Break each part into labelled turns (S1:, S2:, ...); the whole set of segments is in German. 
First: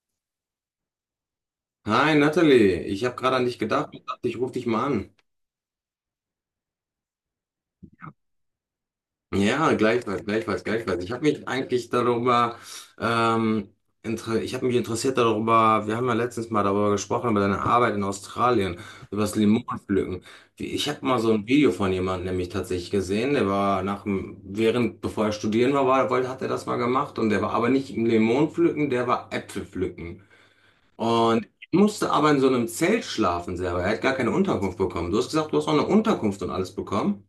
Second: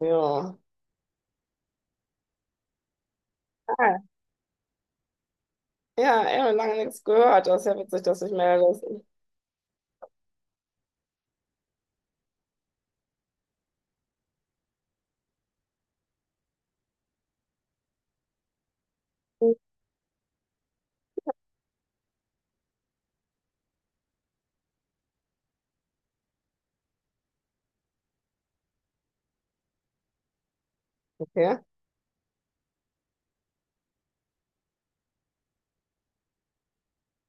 S1: Ja.
S2: Hi Natalie, ich habe gerade an dich gedacht
S1: Ah,
S2: und dachte, ich rufe dich mal an.
S1: ja, ja, lange nichts gehört. Das ist ja witzig, dass ich melde.
S2: Ja, gleichfalls, gleichfalls, gleichfalls. Ich habe mich eigentlich darüber, ähm, inter ich habe mich interessiert darüber, wir haben ja letztens mal darüber gesprochen, über deine Arbeit in Australien, über das Limonenpflücken. Ich habe mal so ein Video von jemandem nämlich tatsächlich gesehen, der war nach dem, während, bevor er studieren war, hat er das mal gemacht und der war aber nicht im Limonenpflücken, der war Äpfelpflücken. Und
S1: Okay.
S2: ich musste aber in so einem Zelt schlafen selber. Er hat gar keine Unterkunft bekommen. Du hast gesagt, du hast auch eine Unterkunft und alles bekommen.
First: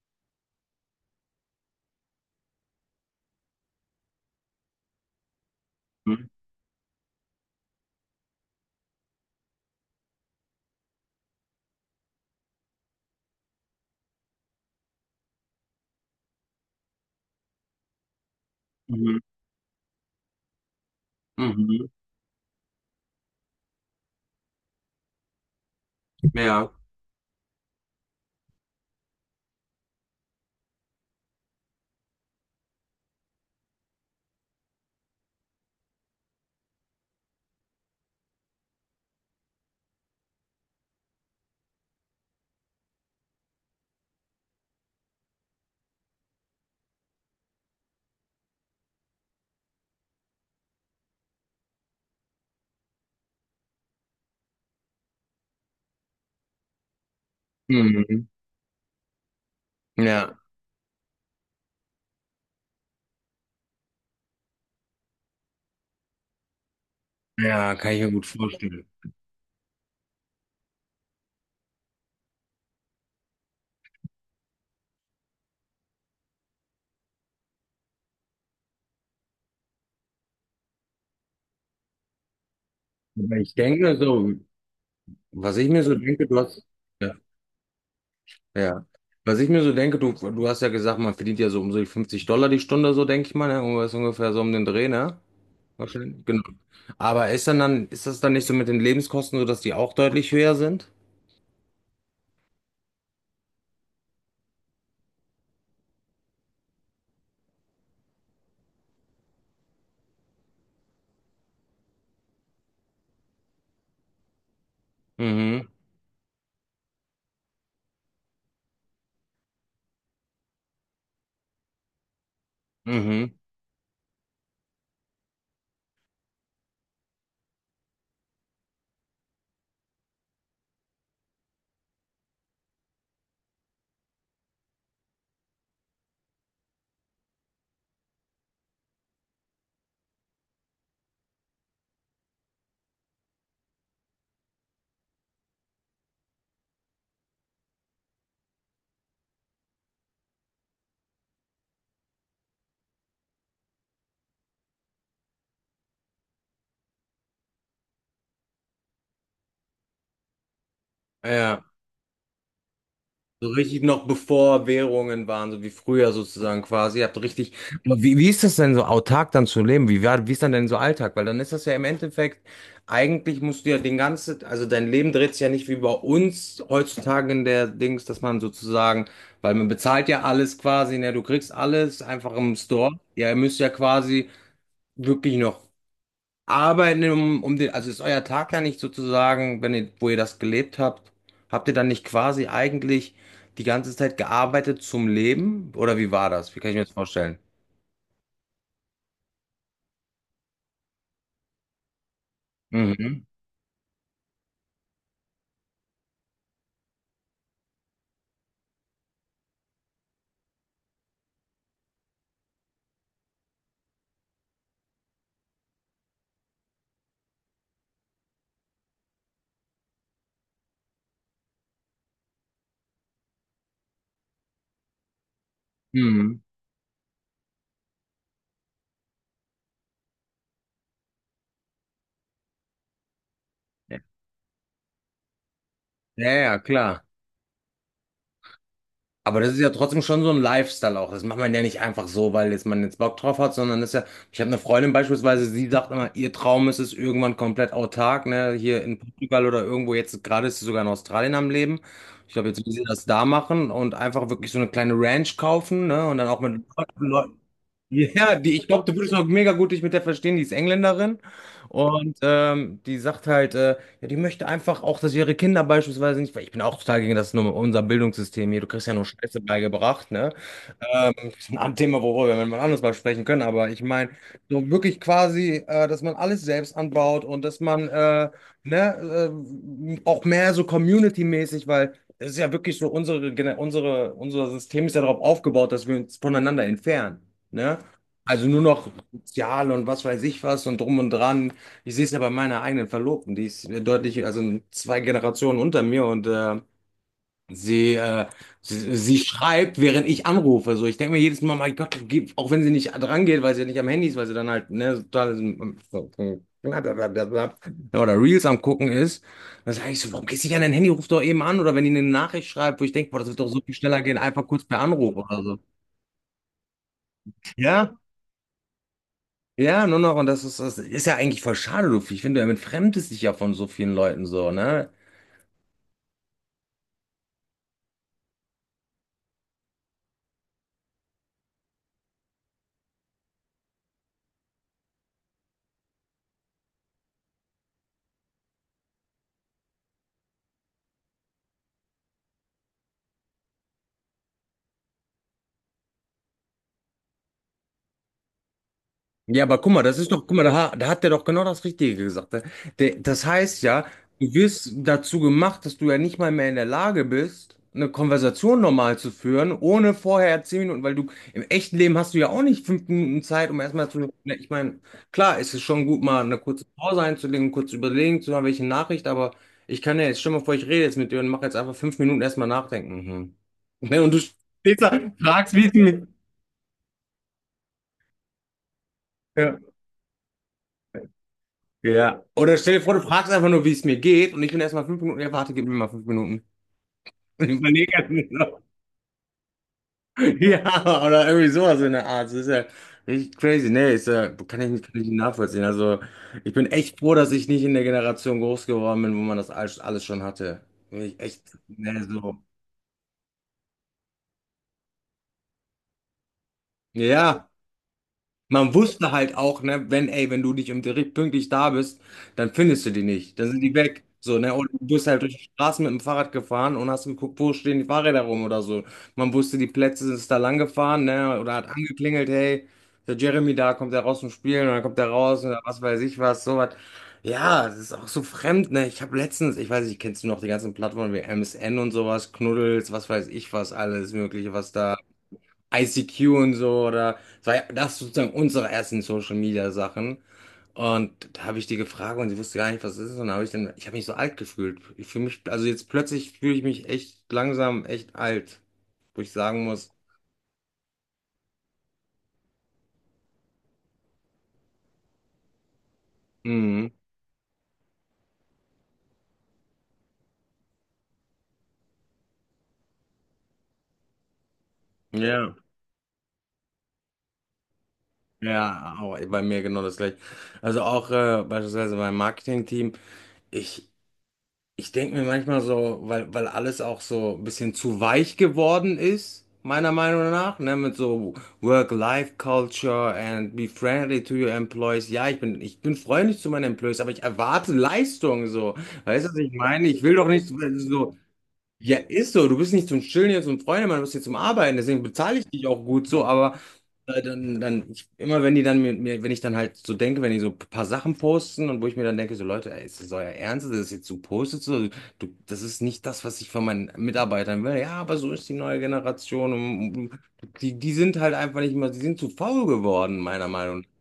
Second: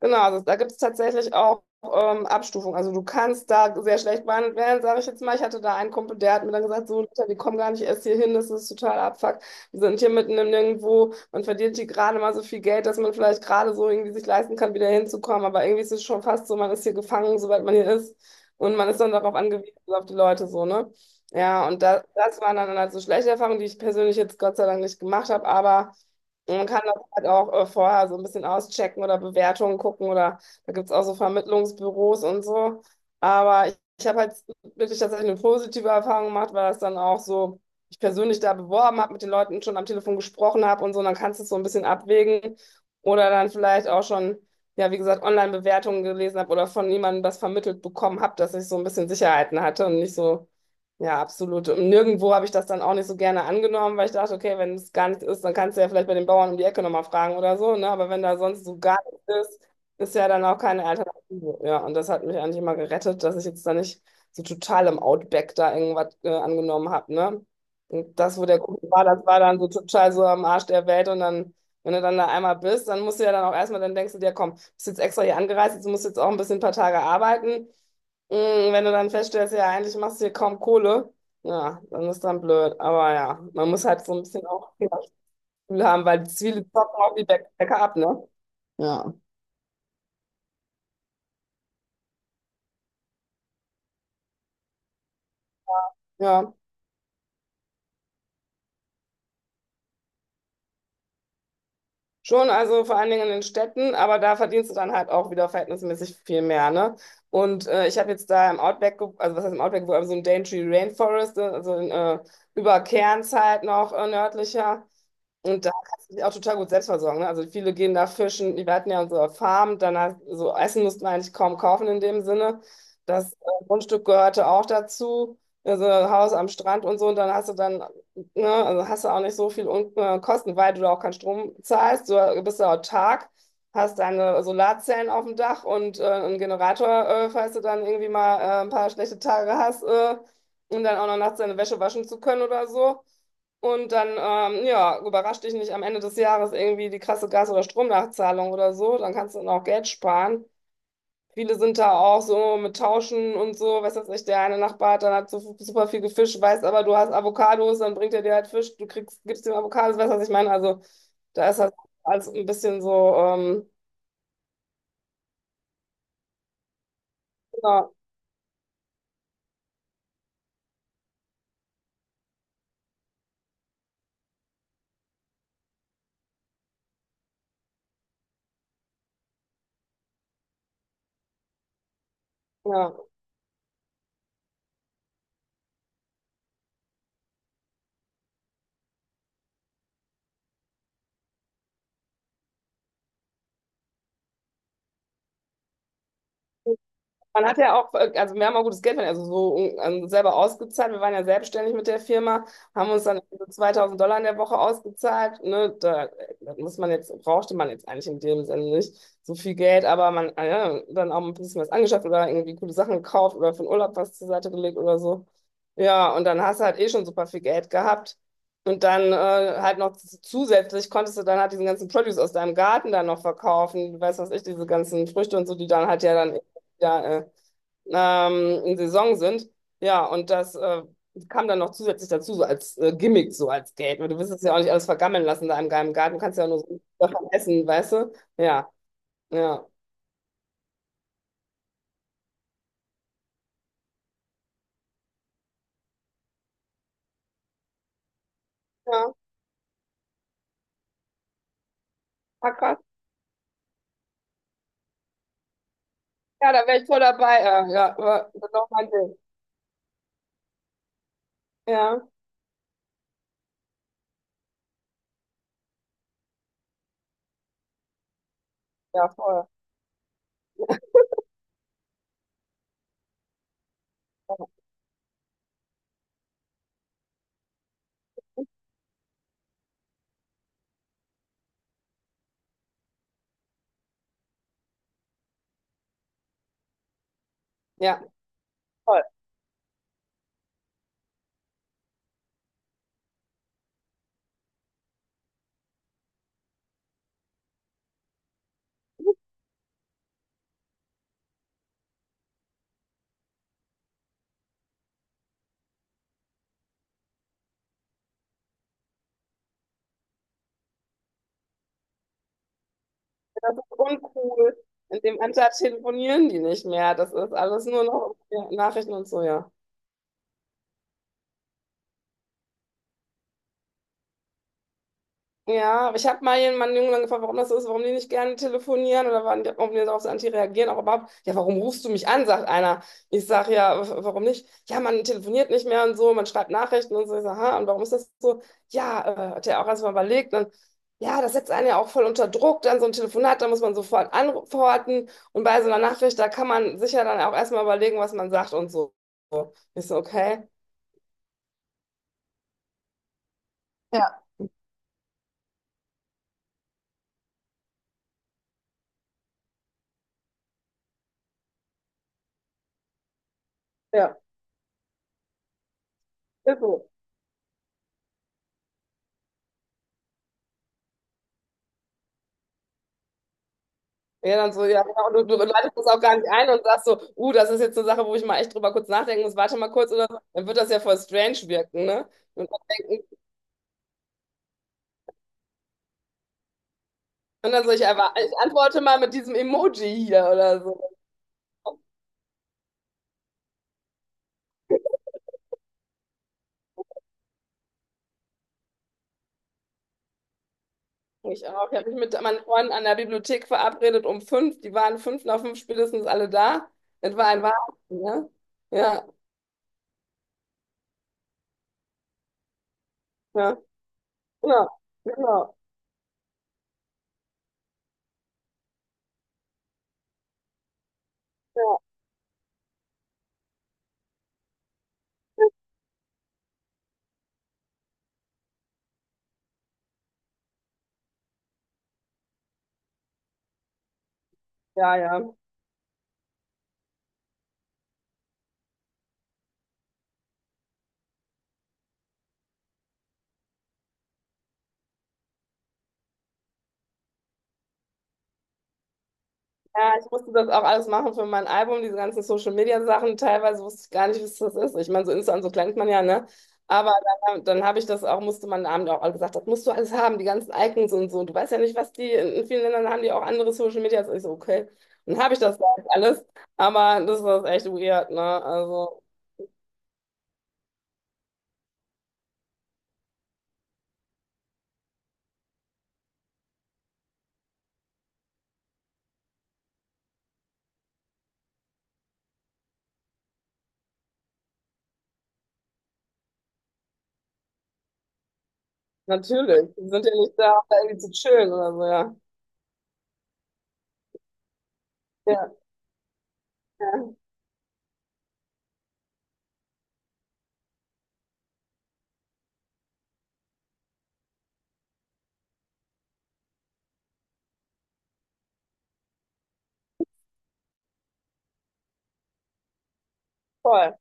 S1: Genau, also da gibt es tatsächlich auch Abstufungen. Also du kannst da sehr schlecht behandelt werden, sage ich jetzt mal. Ich hatte da einen Kumpel,
S2: Mhm.
S1: der hat mir dann gesagt, so Luther, die kommen gar nicht erst hier hin, das ist total Abfuck. Wir sind hier mitten im Nirgendwo, man verdient hier gerade mal so viel Geld, dass man vielleicht gerade so irgendwie sich leisten kann, wieder hinzukommen. Aber irgendwie ist es schon fast so, man ist hier gefangen, sobald man hier ist. Und man ist dann
S2: Mhm.
S1: darauf angewiesen, also auf die Leute so, ne? Ja, und
S2: Mhm.
S1: das waren dann halt so schlechte Erfahrungen, die ich persönlich jetzt Gott sei Dank nicht gemacht habe, aber man
S2: Ja.
S1: kann halt auch vorher so ein bisschen auschecken oder Bewertungen gucken oder da gibt es auch so Vermittlungsbüros und so. Aber ich habe halt wirklich tatsächlich eine positive Erfahrung gemacht, weil das dann auch so, ich persönlich da beworben habe, mit den Leuten schon am Telefon gesprochen habe und so, und dann kannst du es so ein bisschen abwägen oder dann vielleicht auch schon, ja, wie gesagt, Online-Bewertungen gelesen habe oder von jemandem das vermittelt bekommen habe, dass ich so ein bisschen Sicherheiten hatte und nicht so, ja, absolut. Und nirgendwo habe ich das dann auch nicht so gerne angenommen, weil ich dachte, okay, wenn es gar nicht ist, dann kannst du ja vielleicht bei den Bauern um die Ecke nochmal fragen oder so, ne? Aber wenn
S2: Mhm.
S1: da sonst so gar nichts ist, ist ja
S2: Ja.
S1: dann auch keine Alternative. Ja, und das hat mich eigentlich immer gerettet, dass ich jetzt da nicht so total im Outback da irgendwas angenommen habe, ne?
S2: Ja, kann ich mir
S1: Und
S2: gut
S1: das, wo der
S2: vorstellen.
S1: Kuchen war, das war dann so total so am Arsch der Welt, und dann, wenn du dann da einmal bist, dann musst du ja dann auch erstmal, dann denkst du dir, komm, bist jetzt extra hier angereist, jetzt musst du jetzt auch ein bisschen ein paar Tage arbeiten. Wenn du dann feststellst, ja, eigentlich machst du hier kaum Kohle, ja, dann ist dann blöd. Aber
S2: Aber
S1: ja,
S2: ich
S1: man muss
S2: denke
S1: halt so ein
S2: so,
S1: bisschen auch Fehlergefühl
S2: was ich mir so
S1: haben, weil
S2: denke, du hast,
S1: viele zocken
S2: ja,
S1: auch die Bäcker ab, ne?
S2: ja.
S1: Ja.
S2: Was ich mir so denke, du hast ja gesagt, man verdient ja so um so die 50 Dollar die Stunde, so denke ich mal, ne? Irgendwas ungefähr so um den Dreh, ne? Wahrscheinlich. Genau.
S1: Ja,
S2: Aber ist das dann nicht so mit den Lebenskosten so, dass die auch deutlich höher sind?
S1: schon, also vor allen Dingen in den Städten, aber da verdienst du dann halt auch wieder verhältnismäßig viel mehr, ne? Und ich habe jetzt da im Outback, also was heißt im Outback, aber so im Daintree Rainforest, also über Cairns halt noch nördlicher. Und
S2: Mhm.
S1: da kannst du dich auch total gut selbst versorgen. Ne? Also viele gehen da fischen. Wir hatten ja unsere Farm, danach so Essen mussten wir eigentlich kaum kaufen in dem Sinne. Das
S2: Mhm.
S1: Grundstück gehörte auch dazu. Also Haus am Strand und so. Und dann hast du dann, ne, also hast du auch nicht so viel Un Kosten, weil du da auch keinen Strom zahlst. Du bist da autark, hast deine Solarzellen auf dem Dach und einen Generator, falls du dann irgendwie mal ein paar schlechte Tage hast, um dann auch noch nachts deine Wäsche waschen zu können oder so. Und dann, ja, überrascht dich nicht am Ende des Jahres irgendwie die krasse Gas- oder Stromnachzahlung oder so. Dann kannst du dann auch Geld sparen. Viele sind da auch so mit Tauschen und so. Weiß jetzt nicht, der eine Nachbar hat dann hat so super viel gefischt, weiß aber, du hast Avocados, dann bringt er dir halt Fisch, du kriegst, gibst ihm Avocados, weißt du, was ich meine? Also, da ist
S2: Ja.
S1: das alles ein bisschen so,
S2: So richtig noch bevor Währungen waren, so wie früher sozusagen quasi. Ihr habt richtig.
S1: ja,
S2: Aber wie ist das denn so autark dann zu leben? Wie war, wie ist dann denn so Alltag? Weil dann ist das ja im Endeffekt, eigentlich musst du ja den ganzen, also dein Leben dreht sich ja nicht wie bei uns heutzutage in der Dings, dass man sozusagen, weil man bezahlt ja alles quasi, ne, du kriegst alles einfach im Store.
S1: ja.
S2: Ja, ihr müsst ja quasi wirklich noch arbeiten, um, um den, also ist euer Tag ja nicht sozusagen, wenn ihr, wo ihr das gelebt habt, habt ihr dann nicht quasi eigentlich die ganze Zeit gearbeitet zum Leben? Oder wie war das? Wie kann ich mir das vorstellen?
S1: Man hat ja auch, also wir haben auch gutes Geld verdient, also selber ausgezahlt. Wir waren ja selbstständig mit der Firma, haben uns dann
S2: Mhm.
S1: so 2000 Dollar in der Woche ausgezahlt. Ne? Da, das muss man jetzt, brauchte man jetzt eigentlich in dem Sinne nicht so viel Geld, aber man ja, dann auch ein bisschen was angeschafft oder irgendwie coole Sachen gekauft oder für den Urlaub was zur Seite gelegt oder so. Ja, und dann hast du halt eh schon super viel Geld gehabt. Und dann halt noch zusätzlich konntest du dann halt diesen ganzen Produce aus deinem Garten dann noch verkaufen, weiß was ich, diese ganzen Früchte und so, die dann halt ja dann
S2: Mhm.
S1: ja, in Saison sind. Ja, und das kam dann noch zusätzlich dazu, so als Gimmick, so als Geld. Weil du willst es ja auch nicht alles vergammeln lassen da im geheimen Garten. Du
S2: Ja,
S1: kannst ja auch
S2: ja,
S1: nur so
S2: klar.
S1: davon essen, weißt du? Ja,
S2: Aber das ist
S1: ja.
S2: ja trotzdem schon so ein Lifestyle auch. Das macht man ja nicht einfach so, weil jetzt man jetzt Bock drauf hat, sondern das ist ja, ich habe eine Freundin beispielsweise, sie sagt immer, ihr Traum ist es irgendwann komplett autark, ne, hier in
S1: Ja,
S2: Portugal oder irgendwo, jetzt gerade ist sie sogar in Australien am Leben. Ich glaube,
S1: ah,
S2: jetzt will
S1: krass.
S2: sie das da machen und einfach wirklich so eine kleine Ranch kaufen, ne, und dann auch
S1: Ja,
S2: mit
S1: da wäre ich voll
S2: Leuten.
S1: dabei. Ja, ja, aber
S2: Ja,
S1: das ist
S2: die, ich
S1: auch
S2: glaube,
S1: mein
S2: du würdest
S1: Ding.
S2: auch mega gut dich mit der verstehen, die ist Engländerin
S1: Ja,
S2: und die sagt halt, ja, die möchte einfach auch, dass ihre Kinder beispielsweise nicht, weil ich bin auch total gegen das nur unser Bildungssystem hier, du kriegst ja nur
S1: ja,
S2: Scheiße
S1: voll.
S2: beigebracht, ne? Das ist ein Thema, worüber wir mal anders mal sprechen können, aber ich meine, so wirklich quasi, dass man alles selbst anbaut und dass man ne, auch mehr so community-mäßig, weil es ist ja wirklich so, unser System ist ja darauf aufgebaut, dass wir uns voneinander entfernen, ne?
S1: Ja,
S2: Also nur noch
S1: voll.
S2: sozial und was weiß ich was und drum und dran. Ich sehe es ja bei meiner eigenen Verlobten, die ist deutlich, also zwei Generationen unter mir und sie, äh, sie schreibt, während ich anrufe. So, ich denke mir jedes Mal, mein Gott, auch wenn sie nicht dran geht, weil sie ja nicht am Handy ist, weil sie dann halt, ne, total so, oder Reels am gucken ist, dann sage ich so, warum gehst du nicht an dein Handy, ruf doch eben an oder wenn die eine Nachricht schreibt, wo ich denke, boah, das wird doch
S1: Das
S2: so viel
S1: ist
S2: schneller gehen, einfach
S1: uncool.
S2: kurz per
S1: In
S2: Anruf
S1: dem
S2: oder
S1: Alter
S2: so.
S1: telefonieren die nicht mehr. Das ist alles nur
S2: Ja,
S1: noch ja, Nachrichten und so, ja.
S2: ja, nur noch und das ist ja eigentlich voll schade, du. Ich finde, du entfremdest dich ja von so vielen Leuten so, ne?
S1: Ja, aber ich habe mal jemanden einen Jungen dann gefragt, warum das so ist, warum die nicht gerne telefonieren oder warum die darauf so anti reagieren. Auch überhaupt, ja, warum rufst du mich an, sagt einer. Ich sage ja, warum nicht? Ja, man telefoniert nicht mehr und so, man schreibt Nachrichten und so. Ich sage, ha, und warum ist das so? Ja, hat er auch erstmal überlegt. Dann, ja, das setzt einen ja auch voll unter Druck, dann so ein Telefonat, da muss man sofort antworten. Und bei so einer Nachricht, da kann man sicher dann auch erstmal überlegen, was man sagt und so.
S2: Ja, aber guck mal,
S1: Ich so,
S2: das ist doch, guck mal,
S1: okay.
S2: da, da hat der doch genau das Richtige gesagt, ne? Der, das heißt ja,
S1: Ja.
S2: du wirst dazu gemacht, dass du ja nicht mal mehr in der Lage bist, eine Konversation normal zu führen, ohne vorher 10 Minuten, weil du im echten Leben hast du ja auch nicht 5 Minuten Zeit, um erstmal zu,
S1: Ja,
S2: ne, ich meine, klar, es ist schon gut, mal eine
S1: ist
S2: kurze
S1: so.
S2: Pause einzulegen, kurz überlegen zu haben, welche Nachricht, aber ich kann ja jetzt, stell mal vor, ich rede jetzt mit dir und mache jetzt einfach 5 Minuten erstmal nachdenken. Mhm. Ne, und du
S1: Ja, dann so,
S2: stehst
S1: ja,
S2: da,
S1: genau. Und du
S2: fragst, wie es
S1: leitest das auch
S2: mir.
S1: gar nicht ein und sagst so, das ist jetzt eine Sache, wo ich mal echt drüber kurz nachdenken muss, warte
S2: Ja.
S1: mal kurz oder so, dann wird das ja voll strange wirken, ne?
S2: Ja.
S1: Und
S2: Oder
S1: dann
S2: stell dir vor, du
S1: denken,
S2: fragst einfach nur, wie es mir geht und ich bin erstmal 5 Minuten, ja, warte, gib mir mal 5 Minuten. Und
S1: und
S2: ich
S1: dann so, ich,
S2: überlege erst
S1: einfach, ich
S2: noch.
S1: antworte mal mit diesem Emoji hier oder so.
S2: Ja, oder irgendwie sowas in der Art. Das ist ja richtig crazy. Nee, ist ja, kann ich nicht nachvollziehen. Also ich bin echt froh, dass ich nicht in der Generation groß geworden bin, wo man das alles, alles schon hatte. Bin ich echt,
S1: Ich auch. Ich habe mich
S2: nee,
S1: mit
S2: so.
S1: meinen Freunden an der Bibliothek verabredet um 5, die waren 5 nach 5 spätestens alle da. Das war ein
S2: Ja.
S1: Wahnsinn, ne?
S2: Man
S1: Ja,
S2: wusste halt auch, ne, wenn, ey, wenn du nicht um direkt pünktlich da bist, dann findest du die nicht. Dann
S1: ja,
S2: sind die weg. So, ne? Oder
S1: genau,
S2: du bist halt durch die
S1: genau,
S2: Straßen mit dem Fahrrad gefahren und hast geguckt, wo stehen die Fahrräder rum oder so. Man wusste, die Plätze sind da lang gefahren, ne? Oder hat angeklingelt, hey, der Jeremy da, kommt der raus zum Spielen und dann kommt der raus und was weiß ich was, sowas. Ja, das ist auch so fremd, ne? Ich habe letztens, ich weiß nicht, kennst du noch die ganzen Plattformen wie MSN und sowas, Knuddels, was weiß ich was, alles Mögliche, was da.
S1: ja, ja, ja.
S2: ICQ und so oder das ist sozusagen unsere ersten Social Media Sachen. Und da habe ich die gefragt und sie wusste gar nicht, was es ist. Und da habe ich dann, ich habe mich so alt gefühlt. Ich fühle mich, also jetzt plötzlich fühle ich mich echt langsam echt alt, wo ich sagen muss,
S1: Ja, ich musste das auch alles machen für mein Album, diese ganzen Social-Media-Sachen. Teilweise wusste ich gar nicht, was das ist. Ich meine, so Insta und so kennt man ja, ne?
S2: mhm,
S1: Aber dann habe ich das auch, musste man Abend auch alle gesagt, das musst du alles haben, die ganzen Icons und so. Du weißt ja nicht, was die, in vielen Ländern haben die auch andere Social-Medias. Ich so, okay. Dann habe ich
S2: ja,
S1: das da jetzt alles. Aber das ist echt weird, ne?
S2: ja,
S1: Also,
S2: auch bei mir genau das gleiche. Also auch beispielsweise beim Marketing-Team, ich Ich denke mir manchmal so, weil alles auch so ein bisschen zu weich geworden ist, meiner Meinung nach, ne, mit so Work-Life-Culture and be friendly to your employees. Ja, ich bin freundlich zu meinen Employees, aber ich erwarte Leistung, so. Weißt du, was ich
S1: natürlich.
S2: meine?
S1: Die
S2: Ich
S1: sind ja
S2: will doch
S1: nicht
S2: nicht
S1: da, um da irgendwie zu
S2: so,
S1: chillen oder so,
S2: ja,
S1: ja.
S2: ist so. Du bist nicht zum Chillen hier, zum Freundemann, du bist hier zum Arbeiten. Deswegen bezahle ich
S1: Ja,
S2: dich auch gut so. Aber
S1: ja,
S2: dann, dann ich, immer wenn die dann wenn ich dann halt so denke, wenn die so ein paar Sachen posten und wo ich mir dann denke, so Leute, ey, ist das euer Ernst? Das ist jetzt so postet? So, du, das ist nicht das, was ich von meinen Mitarbeitern will. Ja, aber so ist die neue Generation. Und die sind halt einfach nicht mehr, die sind zu faul geworden, meiner Meinung nach.
S1: voll.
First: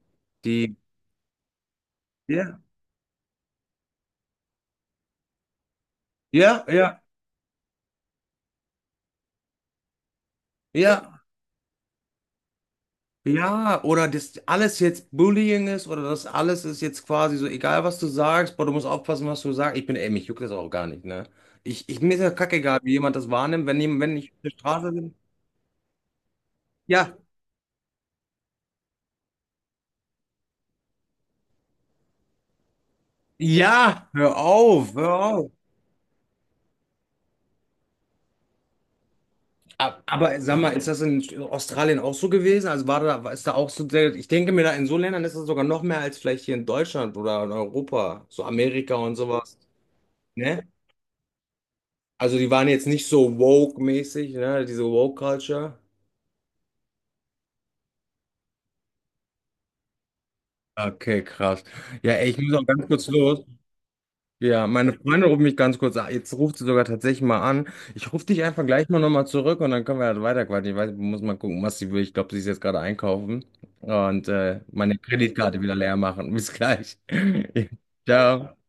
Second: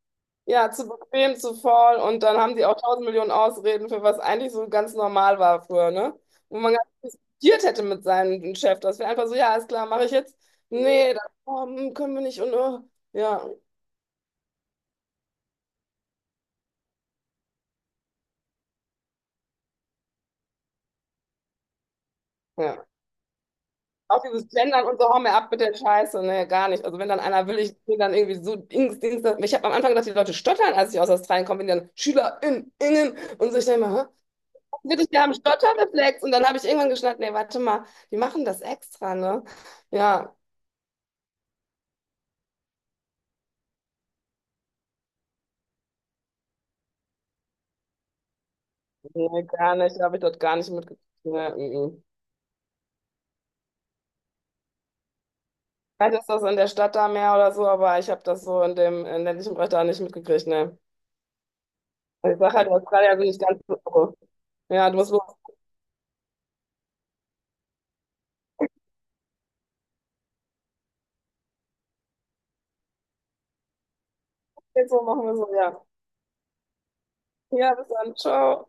S1: Ja,
S2: Die,
S1: zu bequem, zu faul und dann haben
S2: ja,
S1: die auch tausend Millionen Ausreden für was eigentlich so ganz normal war früher, ne? Wo
S2: ja,
S1: man gar
S2: ja,
S1: nicht diskutiert hätte mit seinem Chef. Das wäre einfach so, ja, ist klar, mache ich jetzt. Nee,
S2: ja.
S1: das oh, hm, können wir nicht und oh. Ja,
S2: Ja, oder dass alles jetzt Bullying ist oder das alles ist jetzt quasi so, egal was du sagst, boah, du musst aufpassen, was du sagst. Ich bin, ey, mich juckt das auch gar nicht, ne? Mir ist ja kackegal,
S1: ja.
S2: wie jemand das wahrnimmt, wenn
S1: Auch
S2: ich auf der
S1: dieses Gendern
S2: Straße
S1: und so,
S2: bin.
S1: hau mir ab mit der Scheiße. Nee, gar nicht. Also wenn
S2: Ja,
S1: dann einer will, ich bin dann irgendwie so Dings, Dings. Ich habe am Anfang gedacht, die Leute stottern, als ich aus Australien komme, wenn die dann SchülerInnen Ingen und so. Ich denke mal,
S2: ja,
S1: hä?
S2: hör auf,
S1: Wirklich,
S2: hör
S1: die haben
S2: auf.
S1: Stotterreflex und dann habe ich irgendwann geschnallt, nee, warte mal, die machen das extra, ne? Ja,
S2: Aber sag mal, ist das in Australien auch so gewesen? Also war da, ist da auch so, ich denke mir da in so Ländern ist das sogar noch mehr als vielleicht hier in Deutschland oder in Europa, so Amerika und
S1: nee,
S2: sowas,
S1: gar nicht, habe ich dort gar
S2: ne?
S1: nicht mitgekriegt. Nee, mhm.
S2: Also die waren jetzt nicht so woke-mäßig, ne? Diese Woke-Culture.
S1: Vielleicht ist das in der Stadt da mehr oder so, aber ich habe das so in dem ländlichen Bereich da nicht mitgekriegt, ne.
S2: Okay, krass. Ja, ey,
S1: Also
S2: ich
S1: ich
S2: muss
S1: sage
S2: auch
S1: halt,
S2: ganz kurz
S1: Australier bin ich
S2: los.
S1: ganz so.
S2: Ja,
S1: Ja,
S2: meine
S1: du musst los.
S2: Freundin ruft mich ganz kurz an. Jetzt ruft sie sogar tatsächlich mal an. Ich rufe dich einfach gleich mal nochmal zurück und dann können wir halt weiterquatschen. Ich weiß, ich muss mal gucken, was sie will. Ich glaube, sie ist jetzt gerade einkaufen und
S1: Jetzt
S2: meine
S1: so machen wir so,
S2: Kreditkarte wieder
S1: ja.
S2: leer machen. Bis gleich.
S1: Ja, bis dann,
S2: Ciao.
S1: ciao.